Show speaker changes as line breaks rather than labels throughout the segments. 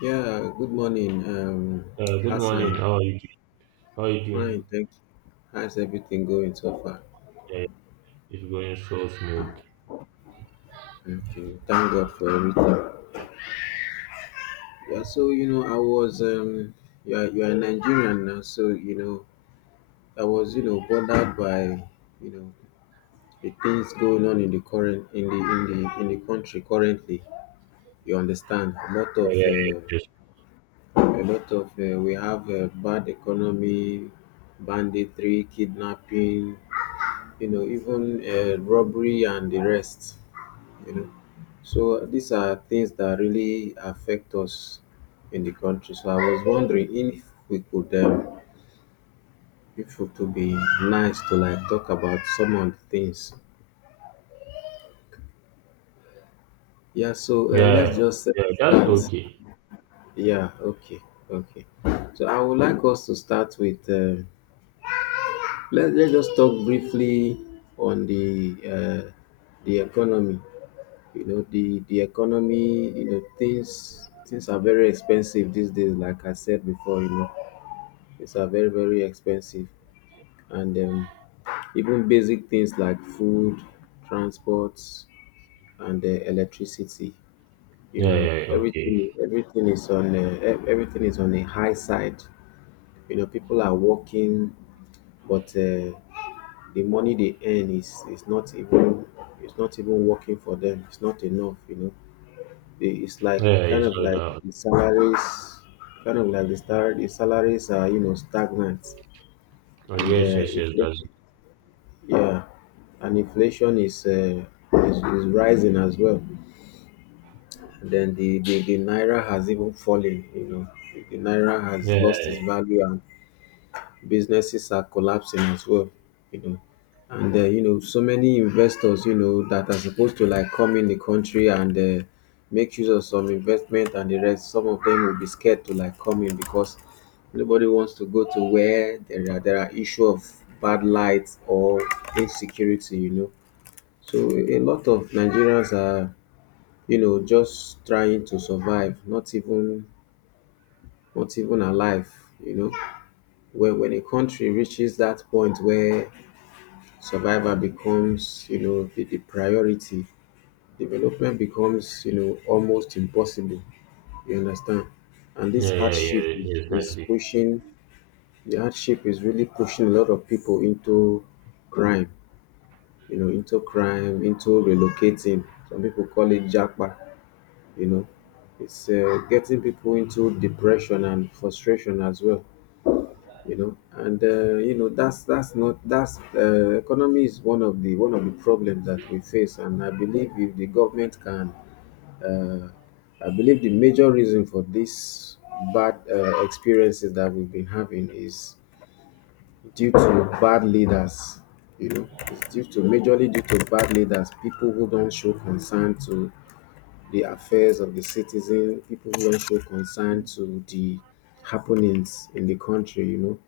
Yeah, good morning,
Good
Hassan.
morning. How are you doing?
Fine, thank you. How's everything going so far?
Yeah, it's going so smooth.
Thank
Yeah,
you. Thank God for everything. Yeah, so you know, I was you are Nigerian now, so you know, I was you know bothered by you know the things going on in the in the country currently. You understand.
yeah, yeah. Just,
A lot of We have bad economy, banditry, kidnapping, you know, even robbery and the rest, you know. So these are things that really affect us in the country. So I was wondering if we could, um, if it would be nice to like talk about some of the things. Yeah. So let's
yeah,
just
yeah. That's
uh, start.
okay.
Yeah. Okay. Okay. So I would like us to start with. Let's just talk briefly on uh, the economy. You know, the economy, you know, things are very expensive these days, like I said before, you know, things are very, very expensive. And Even basic things like food, transport, and electricity, you
Yeah,
know,
yeah, yeah, okay.
everything is on a high side. You know, people are working, but the money they earn is not even it's not even working for them. It's not enough, you know. It's like
Yeah,
kind
it's
of
not
like
that.
the salaries, the salaries are you know stagnant,
Oh,
and
yes, yes,
if
yes. That's
yeah, and inflation is rising as well. Then the naira has even fallen. You know, the naira has lost
yeah,
its value, and businesses are collapsing as well, you know. And You know, so many investors, you know, that are supposed to like come in the country and make use of some investment and the rest. Some of them will be scared to like come in because nobody wants to go to where there are issue of bad lights or insecurity, you know. So a lot of Nigerians are, you know, just trying to survive, not even alive, you know. When a country reaches that point where survival becomes you know the priority, development becomes you know almost impossible. You understand. And this
yeah, yeah,
hardship
yeah. Yes, that's
is
it.
pushing the hardship is really pushing a lot of people into crime, you know, into crime, into relocating. Some people call it japa, you know. It's getting people into depression and frustration as well, you know. And You know, that's not that's economy is one of the problems that we face. And I believe if the government can uh, I believe the major reason for this bad experiences that we've been having is due to bad leaders. You know, it's due to majorly due to bad leaders, people who don't show concern to the affairs of the citizen, people who are not show to the happenings in the country, you know.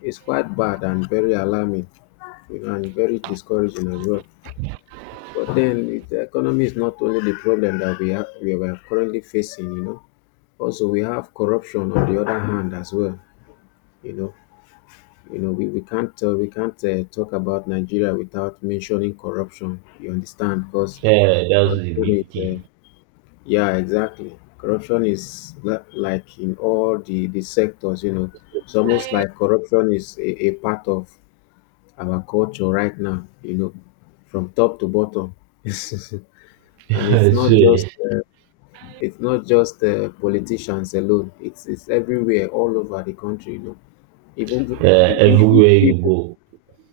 It's quite bad and very alarming, you know, and very discouraging as well. But then the economy is not only the problem that we are currently facing, you know. Also, we have corruption on the other hand as well, you know. You know, we can't talk about Nigeria without mentioning corruption. You understand? Because
Yeah, that's the
corruption is
big thing.
yeah, exactly. Corruption is like in all the sectors, you know. It's almost like corruption is a part of our culture right now, you know, from top to bottom. And it's
I
not just
swear.
uh, it's not just politicians alone. It's everywhere, all over the country, you know. Even the-
Everywhere you
even
go,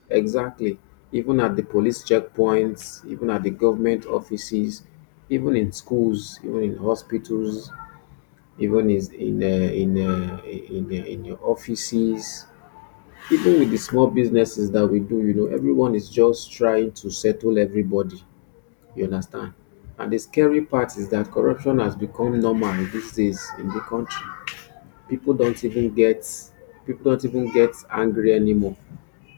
Exactly, even at the police checkpoints, even at the government offices, even in schools, even in hospitals, even is in your offices, even with the small businesses that we do, you know, everyone is just trying to settle everybody. You understand. And the scary part is that corruption has become normal these days in the country. people don't even get People don't even get angry anymore.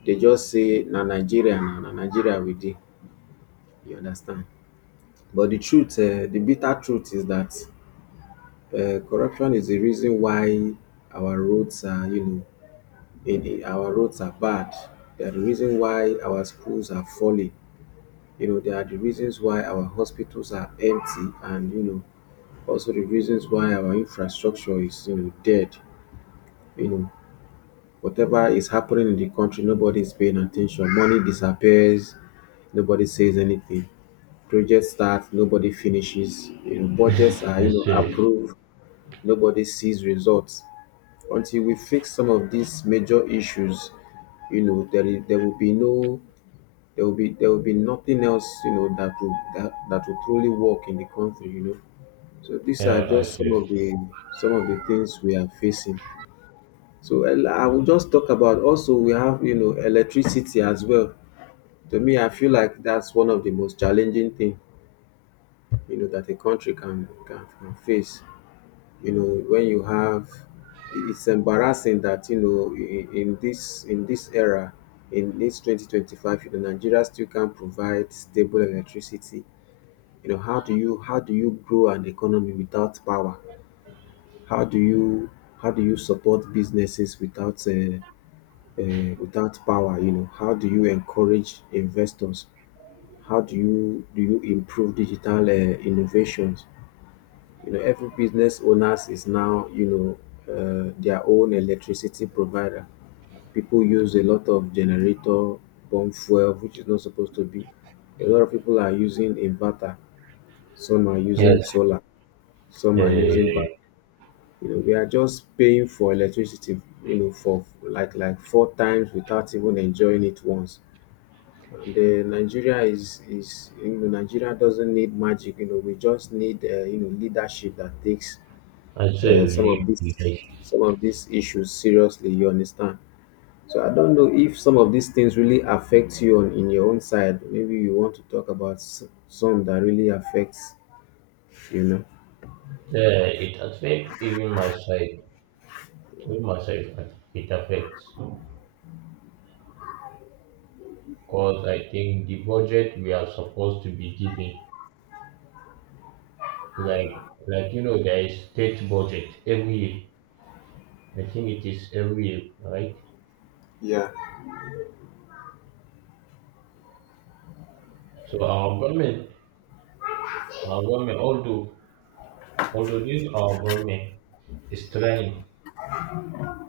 They just say na Nigeria, na Nigeria we dey. You understand. But the bitter truth is that corruption is the reason why our roads are you know in our roads are bad. They are the reason why our schools are falling. You know, they are the reasons why our hospitals are empty, and you know, also the reasons why our infrastructure is you know dead. You know, whatever is happening in the country, nobody is paying attention. Money disappears, nobody says anything. Projects start, nobody finishes. You know, budgets are you
I
know
swear.
approved, nobody sees results. Until we fix some of these major issues, you know there will be no there will be there will be nothing else you know that will truly work in the country, you know. So these are
Yeah,
just
I swear.
some of the things we are facing. So I will just talk about, also we have you know electricity as well. To me I feel like that's one of the most challenging thing you know that a country can face. You know, when you have it's embarrassing that you know in this era, in this 2025, you know, Nigeria still can't provide stable electricity. You know, how do you, grow an economy without power? How do you how do you support businesses without without power? You know, how do you encourage investors? How do you Do you improve digital innovations? You know, every business owners is now you know their own electricity provider. People use a lot of generator, pump fuel which is not supposed to be. A lot of people are using inverter, some are using
Yes.
solar, some
Yeah,
are
yeah, yeah. Yeah.
using back.
Yeah.
You know, we are just paying for electricity, you know, for like four times without even enjoying it once. And then Nigeria doesn't need magic. You know, we just need you know leadership that takes
I swear,
uh,
we
some
need
of these
leadership.
some of these issues seriously. You understand? So I don't know if some of these things really affect you on in your own side. Maybe you want to talk about some that really affects, you know.
Yeah, it affects even my side. Even my side, it affects. Because I think the budget we are supposed to be giving, there is state budget every year. I think it is every year, right?
Yeah,
So our government, our government, although although this our government is trying,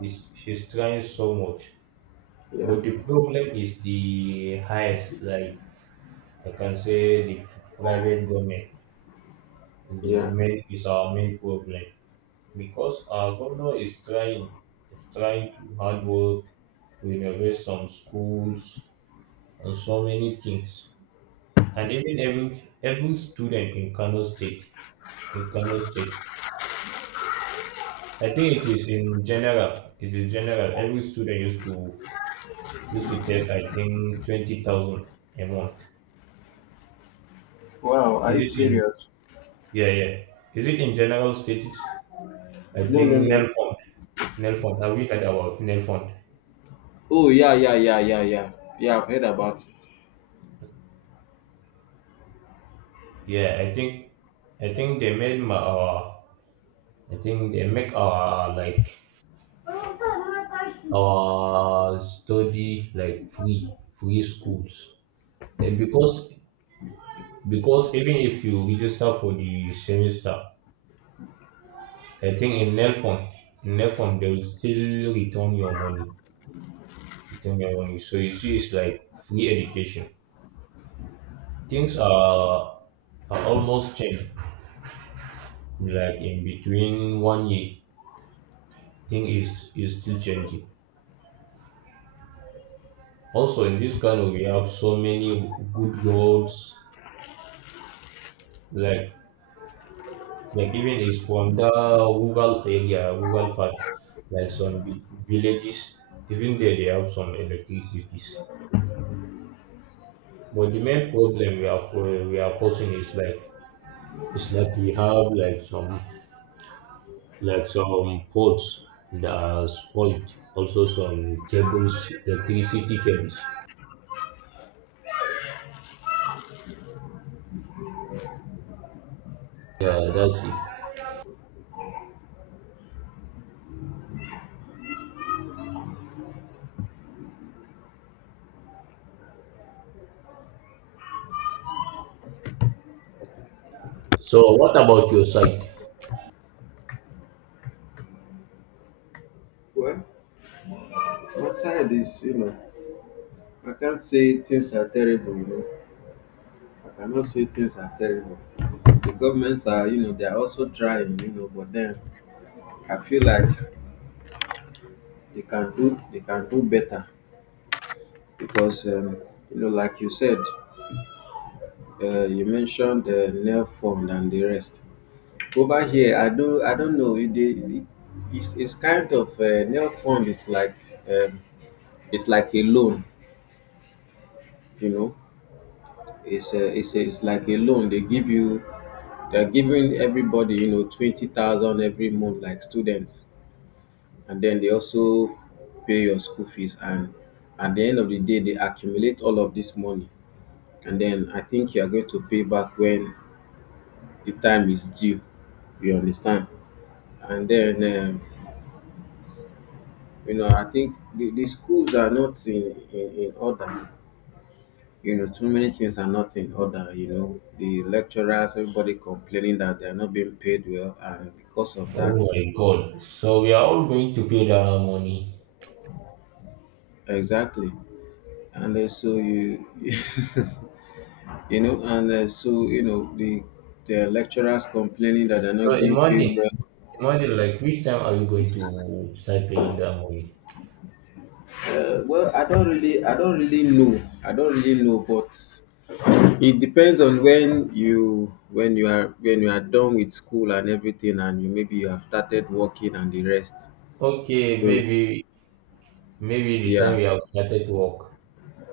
is she's trying so much,
yeah,
but the problem is the highest. Like I can say, the private government is the
yeah.
main is our main problem, because our governor is trying to hard work renovate some schools and so many things. And even every student in Kano State, in kano state I think it is in general, it is general every student used to take, I think, 20,000 a month.
Wow,
Is
I.
it in, yeah, yeah, is it in general states? I
No,
think
no,
Nel
no.
Fund. Have you heard about Nel?
Oh, yeah, yeah, yeah, yeah, yeah. Yeah, I've heard about it.
Yeah, I think they made our, I think they make our study like free schools. And because even if you register for the semester, I think in Nelfon they will still return your money. So you see, it's like free education. Things are almost changed like in between one year. Thing is still changing. Also, in this kind of we have so many good roads, like the giving is from the rural area, rural part, like some villages. Even there, they have some electricities. But the main problem we are we are posing is like it's like we have like some poles that are spoiled. Also some cables, electricity cables. Yeah, that's it. So what about your side?
Well, outside is, you know, I can't say things are terrible, you know. I cannot say things are terrible. The governments are, you know, they are also trying, you know, but then I feel like they can do better because, you know, like you said, you mentioned the nail form and the rest. Over here, I don't know. It's kind of nail form is like um, it's like a loan, you know. It's like a loan. They give you, they're giving everybody, you know, 20,000 every month, like students, and then they also pay your school fees. And at the end of the day, they accumulate all of this money, and then I think you are going to pay back when the time is due. You understand? And then, you know, I think the schools are not in order. You know, too many things are not in order, you know. The lecturers, everybody complaining that they are not being paid well, and because of
Oh
that,
my God! So we are all going to pay that money.
exactly. And so you, you know, and so you know the lecturers complaining that they're
So
not being
imagine.
paid well.
Imagine like which time are we going to start playing that movie?
Well, I don't really, I don't really know, but it depends on when you are done with school and everything, and you maybe you have started working and the rest.
Okay,
So
maybe the
yeah.
time we have started work.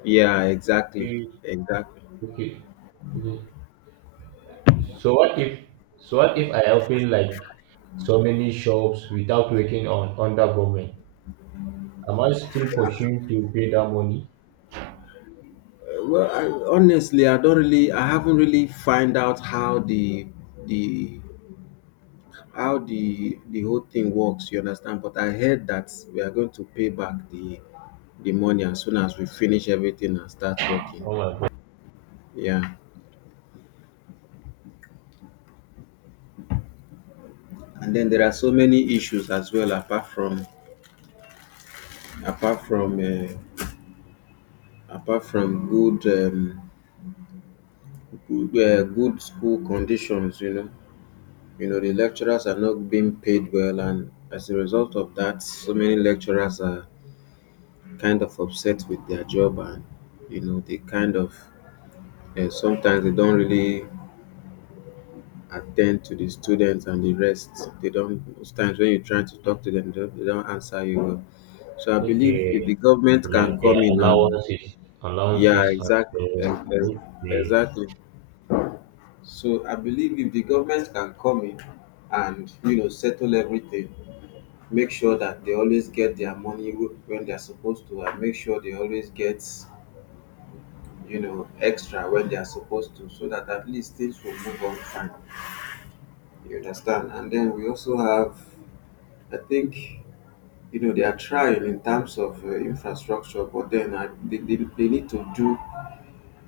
Yeah, exactly,
Okay,
exactly.
okay, okay. So what if I open like so many shops without working on under government? Am I still pursuing to pay that money?
Well, honestly, I haven't really find out how the the whole thing works. You understand? But I heard that we are going to pay back the money as soon as we finish everything and start working.
Oh my god.
Yeah, and then there are so many issues as well apart from uh, apart from good school conditions. You know, the lecturers are not being paid well, and as a result of that, so many lecturers are kind of upset with their job, and you know, they kind of sometimes they don't really attend to the students and the rest. They don't. Most times when you're trying to talk to them, they don't answer you well. So I believe if the
Okay,
government
like
can come
the
in and
allowances,
yeah,
allowances, and so okay.
exactly. So I believe if the government can come in and you know settle everything. Make sure that they always get their money when they're supposed to, and make sure they always get you know extra when they're supposed to, so that at least things will move on fine, you understand? And then we also have, I think, you know, they are trying in terms of infrastructure, but then they need to do,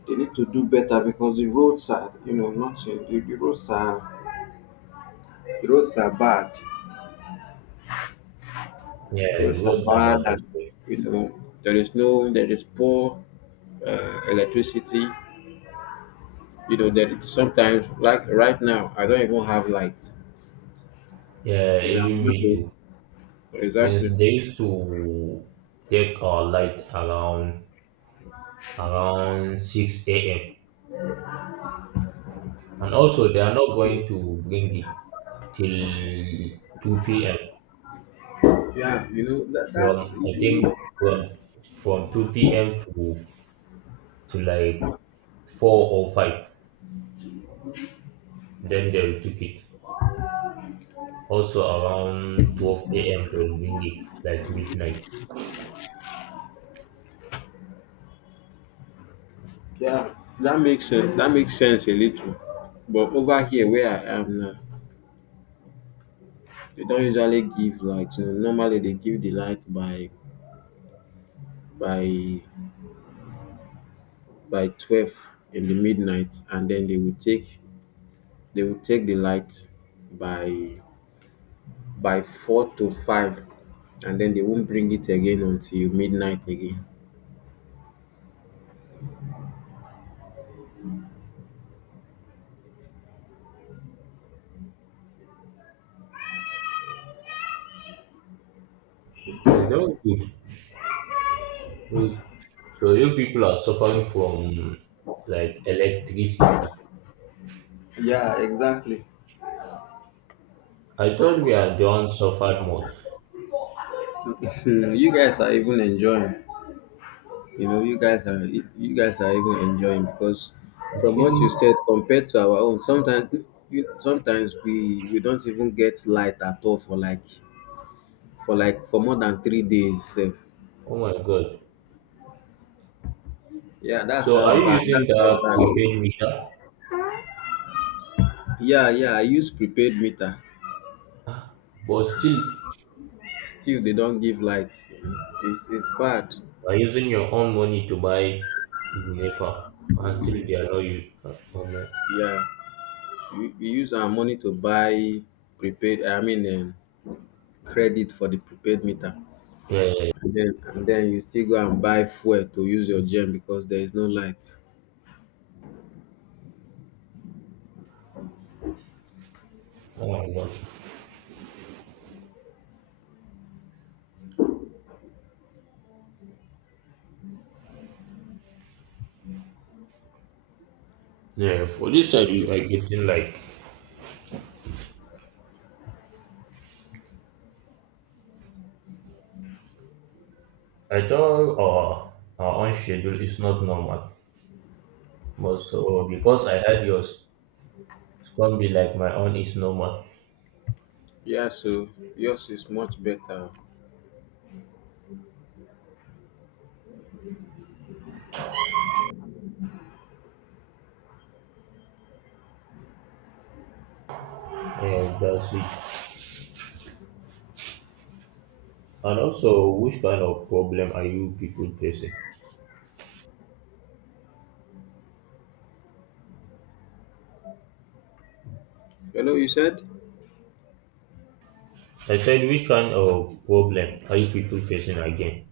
they need to do better because the roads are you know not in, the roads are bad.
Yeah,
Roads are
what
bad,
about that?
and you know there is no, there is poor electricity. You know, there sometimes, like right now, I don't even have light.
Yeah,
You know, I'm
even
not
me
home.
too. Since
Exactly.
they used to take our light around 6 a.m., and also they are not going to bring it till 2 p.m.
Yeah, you know that's
From I think from from 2 p.m. to like four or five. Then they will take it. Also around 12 a.m. they will bring it like midnight.
yeah. That makes sense. That makes sense a little. But over here where I am now, they don't usually give light. You know, normally they give the light by by by 12 in the midnight, and then they will take the light by by four to five, and then they won't bring it again until midnight again.
Okay, that was good. Well, so you people are suffering from like electricity.
Yeah, exactly.
I thought we are the ones suffered most.
You guys are even enjoying. You know, you guys are even enjoying because
I'm
from what you
thinking,
said compared to our own, sometimes sometimes we don't even get light at all for like for for more than 3 days. Sef.
oh my god.
Yeah, that's
So are
how
you
bad. That's
using
how
the prepaid
bad.
meter?
Yeah, yeah. I use prepaid meter.
But still,
Still, they don't give light. You know, it's bad.
you are using your own money to buy NEPA and still they are not used. Oh,
Yeah, we use our money to buy prepaid. I mean, credit for the prepaid meter.
yeah, yeah, yeah.
And then you still go and buy fuel to use your gen because there is no light.
Oh my god. Yeah,
But
for this side
it's
you are
okay.
getting like, I thought our own schedule is not normal. But so because I had yours, it's gonna be like my own is normal.
Yeah, so yours is much better.
And that's it. And also, which kind of problem are you people facing?
Hello, you said
I said, which kind of problem are you people facing again,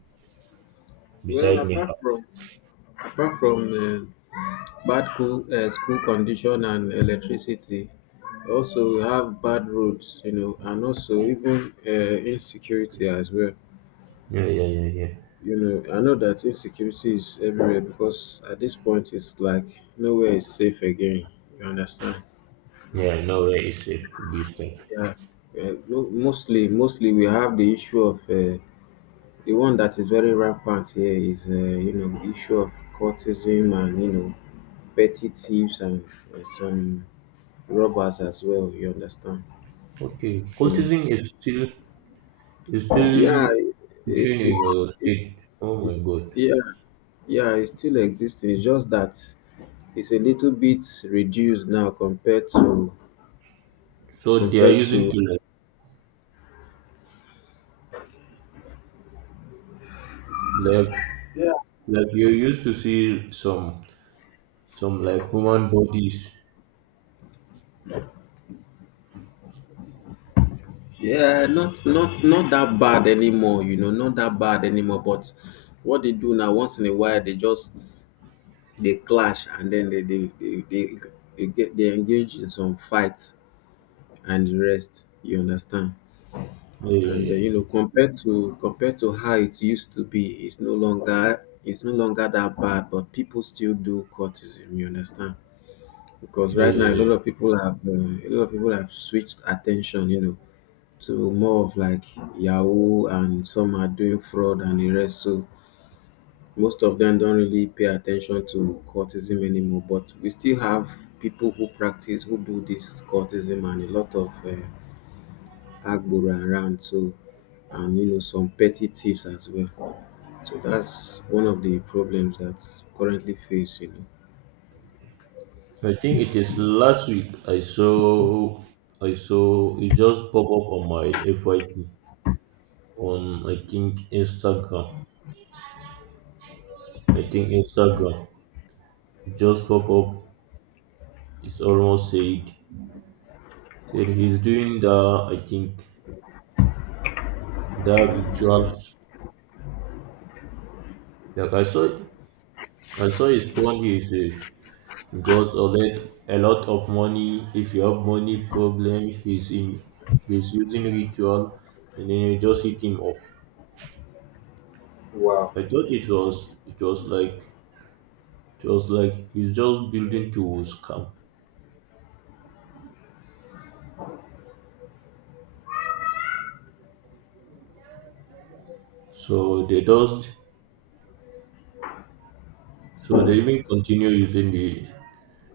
well
besides NEPA?
apart from uh, school condition and electricity, also we have bad roads. You know, and also even insecurity as well.
Yeah, yeah, yeah, yeah.
You know, I know that insecurity is everywhere because at this point it's like nowhere is safe again. You understand?
Yeah, nowhere is safe this time.
Yeah, mostly, mostly we have the issue of the one that is very rampant here is you know the issue of cultism and you know petty thieves and some robbers as well. You understand?
Okay,
You know?
cultism is still
Yeah, it,
teaching in
it's
your
it,
state? Oh
it-
my God!
yeah yeah it still exists. It's just that it's a little bit reduced now compared to
So they are
compared
using
to.
to like like you used to see some like human bodies.
Yeah, not not that bad anymore, you know, not that bad anymore. But what they do now, once in a while, they just they clash and then they get they engage in some fights and the rest. You understand? And you
Eh,
know, compared to compared to how it used to be, it's no longer, it's no longer that bad. But people still do courtism. You understand? Because right now, a lot
eh,
of people have a lot of people have switched attention. You know, to more of like Yahoo, and some are doing fraud and the rest. So most of them don't really pay attention to cultism anymore. But we still have people who practice, who do this cultism, and a lot of agbora around. So and you know some petty thieves as well. So that's one of the problems that's currently faced. You know.
I think it is last week, I saw, it just pop up on my FYP. On, I think, Instagram. I think Instagram. It just pop up. It's almost said. Said he's doing the, I think the rituals. Like I saw. I saw his phone. He's got a lot of money. If you have money problem, he's in. He's using ritual, and then you just hit him up.
Wow.
I thought it was. It was like. It was like he's just building to scam. So they just. So they even continue using the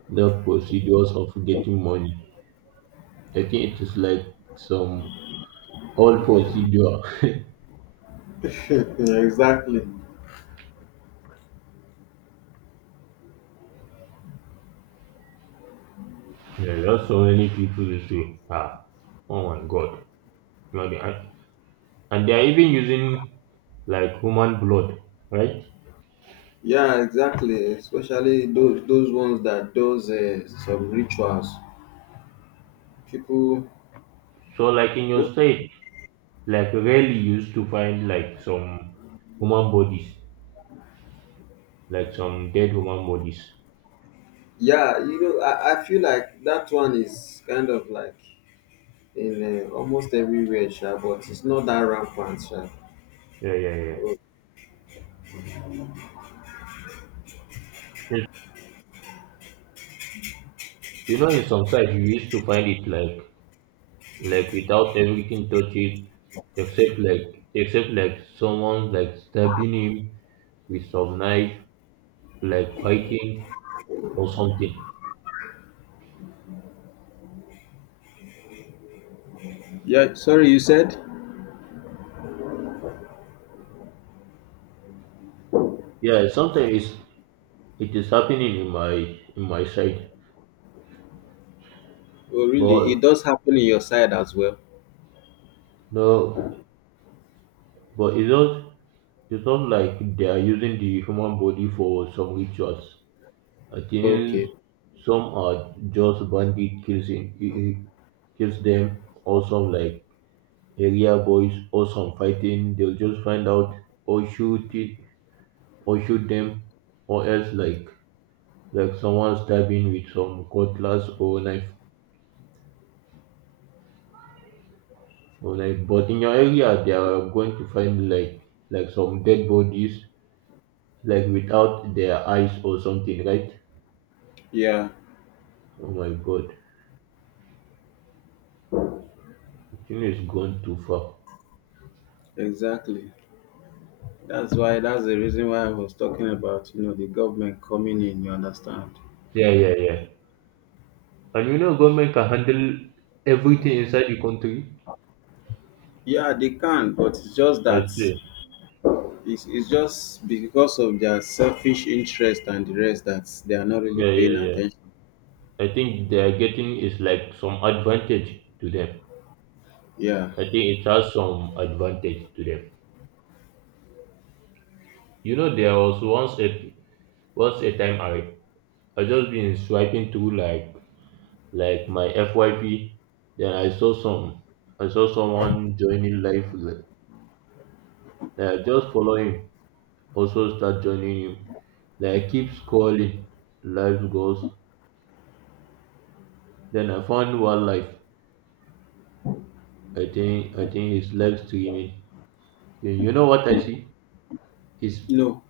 the procedures of getting money. I think it is like some old procedure.
Exactly.
There are just so many people who say, ah, oh my god. You know, they, and they are even using like human blood, right?
Yeah, exactly. Especially those ones that does some rituals. People
So like in your state, like rarely you used to find like some human bodies, like some dead human bodies.
yeah, you know, I feel like that one is kind of like in almost everywhere, sha, but it's not that rampant, sha.
Yeah, yeah, yeah.
Oh,
Yes, you know, in some sites you used to find it like without everything touched, except like someone like stabbing him with some knife, like fighting or something.
yeah, sorry, you said?
Yeah, sometimes it is happening in my side.
Oh, really?
But
It does happen in your side as well.
no, but it's not like they are using the human body for some rituals, I think.
Okay.
Some are just bandit kills them, or some like area boys or some fighting they'll just find out, or shoot it or shoot them, or else like someone stabbing with some cutlass or knife, but in your area they are going to find like some dead bodies, like without their eyes or something, right?
Yeah,
Oh my god, thing is gone too far.
exactly. That's why, that's the reason why I was talking about, you know, the government coming in, you understand?
Yeah, yeah, yeah. And you know government can handle everything inside the country.
Yeah, they can, but it's just
I
that
see.
it's just because of their selfish interest and the rest that they are not really
Yeah, yeah,
paying
yeah.
attention.
I think they are getting is like some advantage to them.
Yeah.
I think it has some advantage to them. You know, there was once a time, I just been swiping through like my FYP, then I saw someone joining live. Like, I just follow him, also start joining him. Like I keep scrolling, live goes. Then I found one live. I think it's live streaming. You know what I see? Is,
You know,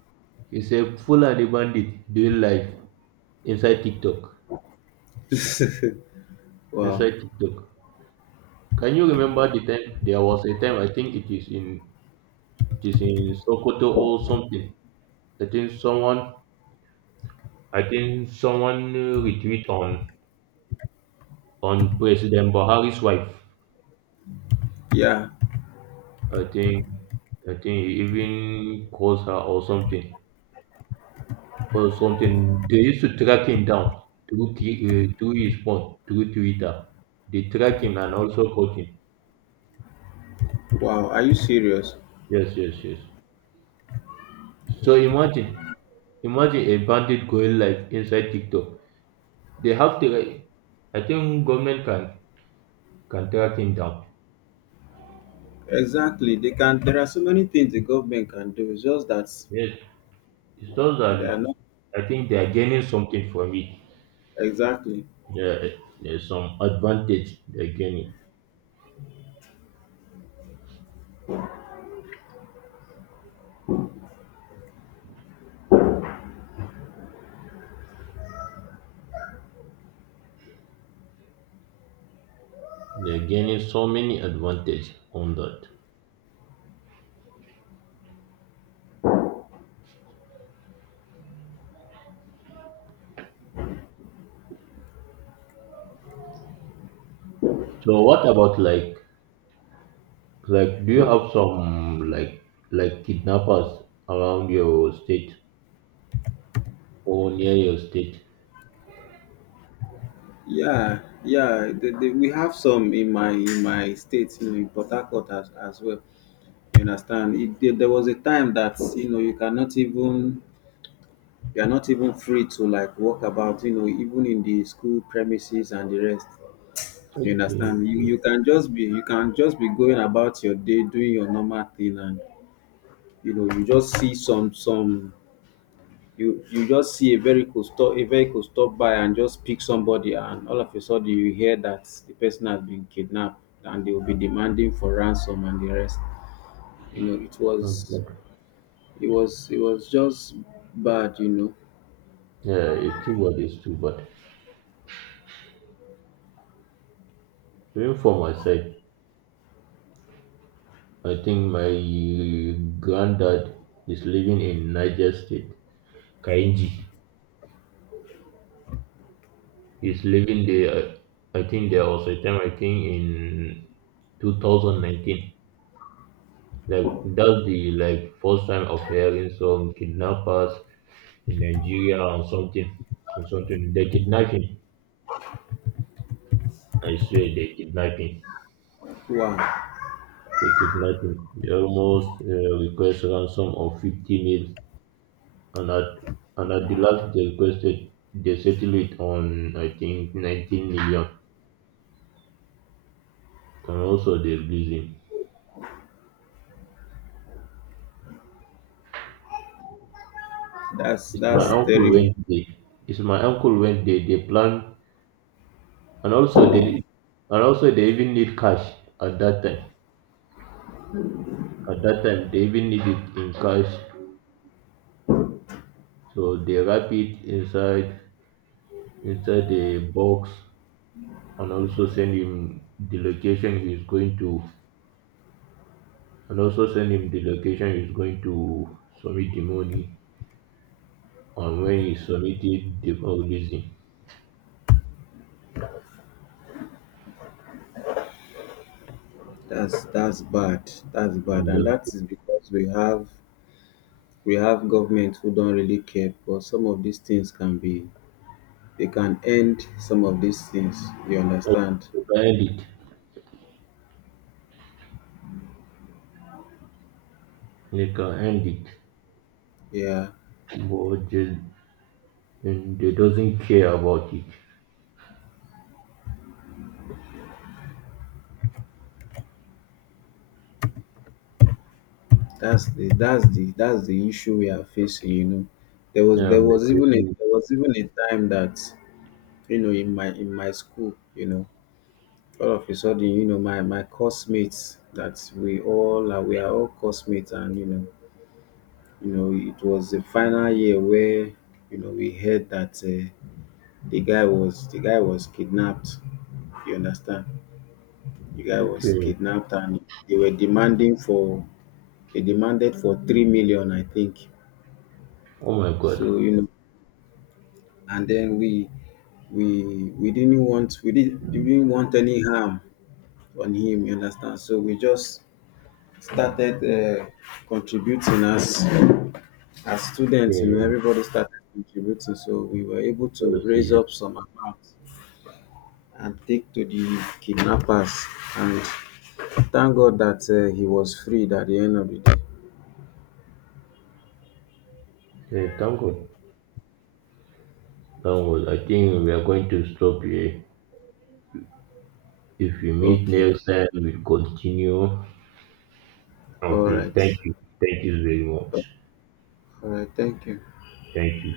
it's a full Fulani bandit doing live inside TikTok.
wow.
Inside TikTok. Can you remember, the time there was a time, I think it is in Sokoto or something. I think someone I think someone retweet on President Buhari's wife.
Yeah.
I think I think he even calls her or something. They used to track him down through his phone, through Twitter. They track him and also caught him.
Wow. Are you serious?
Yes, yes, yes. So
Wow.
imagine, imagine a bandit going live inside TikTok. They have to, like, I think government can track him down.
Exactly. They can. There are so many things the government can do. It's just that
Yes, it's just
they are
that
not
I think they are gaining something from it.
exactly.
There, there's some advantage they're gaining. They're gaining so many advantage on that. So what about like do you have some like kidnappers around your state or near your state?
Yeah. Yeah. We have some in my state, you know, in Port Harcourt as well. You understand? There, there was a time that you know you cannot even, you are not even free to like walk about. You know, even in the school premises and the rest. You
Okay,
understand? You
okay.
you can just be, you can just be going about your day doing your normal thing and you know you just see some you just see a vehicle stop, a vehicle stop by and just pick somebody, and all of a sudden you hear that the person has been kidnapped and they will be demanding for ransom and the rest. You know, it was,
Okay.
it was it was just bad, you know.
Yeah, it's too bad, it's too bad. Even for my side, I think my granddad is living in Niger State, Kainji. He's living there, I think there was a time, I think in 2019. Like, that's the like first time of hearing some kidnappers in Nigeria or something. Or something. They kidnap him. I swear they kidnap him.
Wow.
They kidnap him. They almost request ransom of 50 mil, and at and at the last they settled it on, I think, 19 million, and also they released him.
that's
It's my
that's
uncle
terrible.
went there. It's my uncle went there. They plan, and also they and also they even need cash at that time. At that time they even need it in cash. So they wrap it inside the box, and also send him the location he's going to, and also send him the location he's going to submit the money. On when he submitted the debauchery,
That's bad. That's bad.
and
And
the
that is because we have, we have government who don't really care, but some of these things can be, they can end some of these things. You understand?
people end it. They can end it,
Yeah,
but they doesn't care about it.
that's the that's the that's the issue we are facing. You know, there was
Yeah,
there
my
was even a
person.
there was even a time that you know in my school, you know, all of a sudden, you know, my course mates that we all are, we are all course mates, and you know, it was the final year where you know we heard that the guy was kidnapped. You understand? The guy was
Okay.
kidnapped and they were demanding for, they demanded for 3,000,000, I think.
Oh my God.
So, you know, and then we didn't want, we didn't want any harm on him, you understand? So we just started contributing as students, you know,
Okay,
everybody started contributing. So we were able
that
to
was.
raise up some amount and take to the kidnappers. And thank God that he was freed at the end of the day.
Okay, thank God. That was. I think we are going to stop here. If we meet
Okay.
next time, we'll continue.
All
Okay.
right.
Thank you. Thank you very much.
All right. Thank you.
Thank you.